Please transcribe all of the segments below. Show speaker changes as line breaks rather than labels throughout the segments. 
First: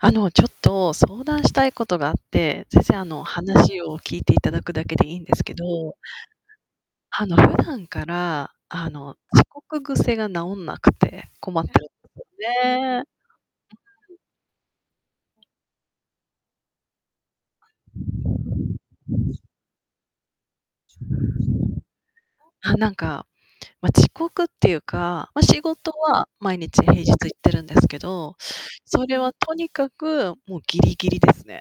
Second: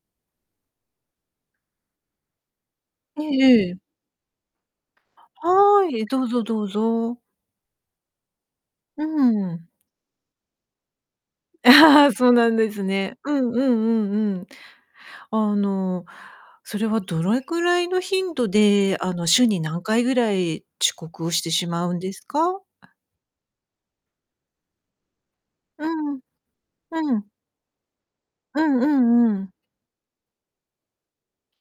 あの、ちょっと相談したいことがあって、全然あ
え
の、
えええ。
話を聞いていただくだけでいいんですけ
は
ど。
い、どうぞどうぞ。
あの普段から、あ
うー
の、遅
ん。
刻癖が治んなくて困ってるんで
そう
す
なんです
よね。
ね。うんうんうんうん。あの、それはどれくらいの頻度で、あの、週に何回ぐらい、遅刻をしてしまうんですか？
あ、なんか、ま、遅刻っていうか、ま、仕
う
事
んうん。
は、毎日平日
う
行っ
ん。
てるんですけど、
うんう
それ
ん
は
うん。
とにかく、もうギリギリですね。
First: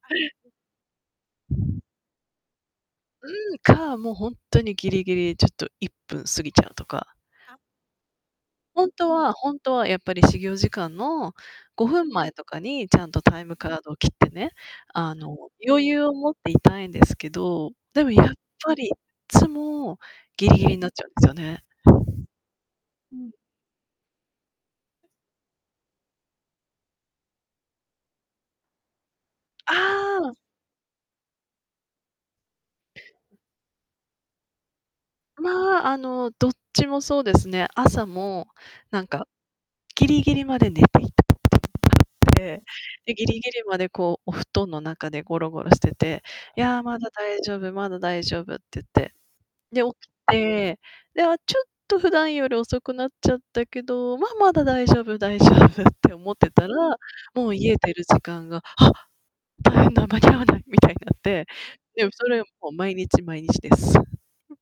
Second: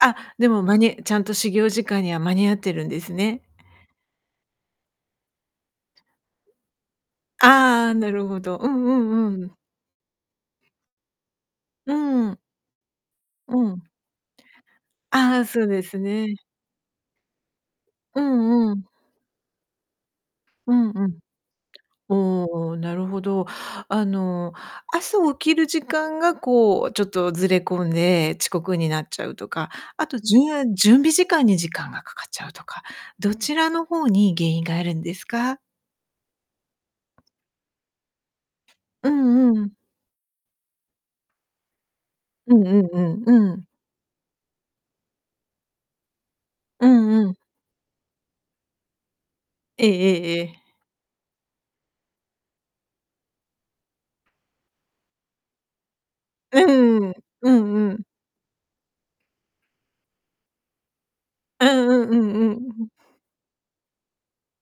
あ、でも、まにちゃんと始業時間には間に合ってるんですね。
うん、か、もう本当にぎりぎりちょっと1分過ぎちゃうとか。
ああ、なるほど。うん
本
う
当は、
んうん。
本当はやっぱり始業時間の、ご
うー
ふんまえ
ん。
とかにちゃんとタイム
う
カー
ん。
ドを切ってね、あの、
ああ、そうで
余
す
裕を持っ
ね。
ていたいんですけど、でも
う
やっ
ん
ぱ
うん。
り、いつも、ギリギリ
う
にな
ん-
っち
う
ゃうんで
ん。
すよね。
おお、なる
う
ほ
ん。
ど。あの、朝起きる時間が、こう、ちょっとずれ込んで、遅刻になっちゃうとか
あ
あと、
あ。
じゅん準備時間に時間がかかっちゃうとか、どちらの方に原因があるんですか？
ま、あの、どっちもそうですね。朝も、なん
う
か、
んうん。
ギリギリまで寝ていたい。
う
で、
んうんう
ギ
ん
リギ
う
リ
ん。
までこう、お布団の中でゴロゴロしてて、「いや、
う
まだ
んうん。
大丈夫、まだ大丈夫」って言って。で、
ええ
起き
ええええ。
て、で、あ、ちょっと、普段より遅くなっちゃったけど、ま、まだ大丈夫、大丈夫って思って
う
たら、
ん、
も
う
う
ん
家
う
出る
ん。
時間が、「あ、大変だ、間に合わない」みたいになって。
うん
で
うん
も
う
それはもう、
んうん。
毎日、毎日です。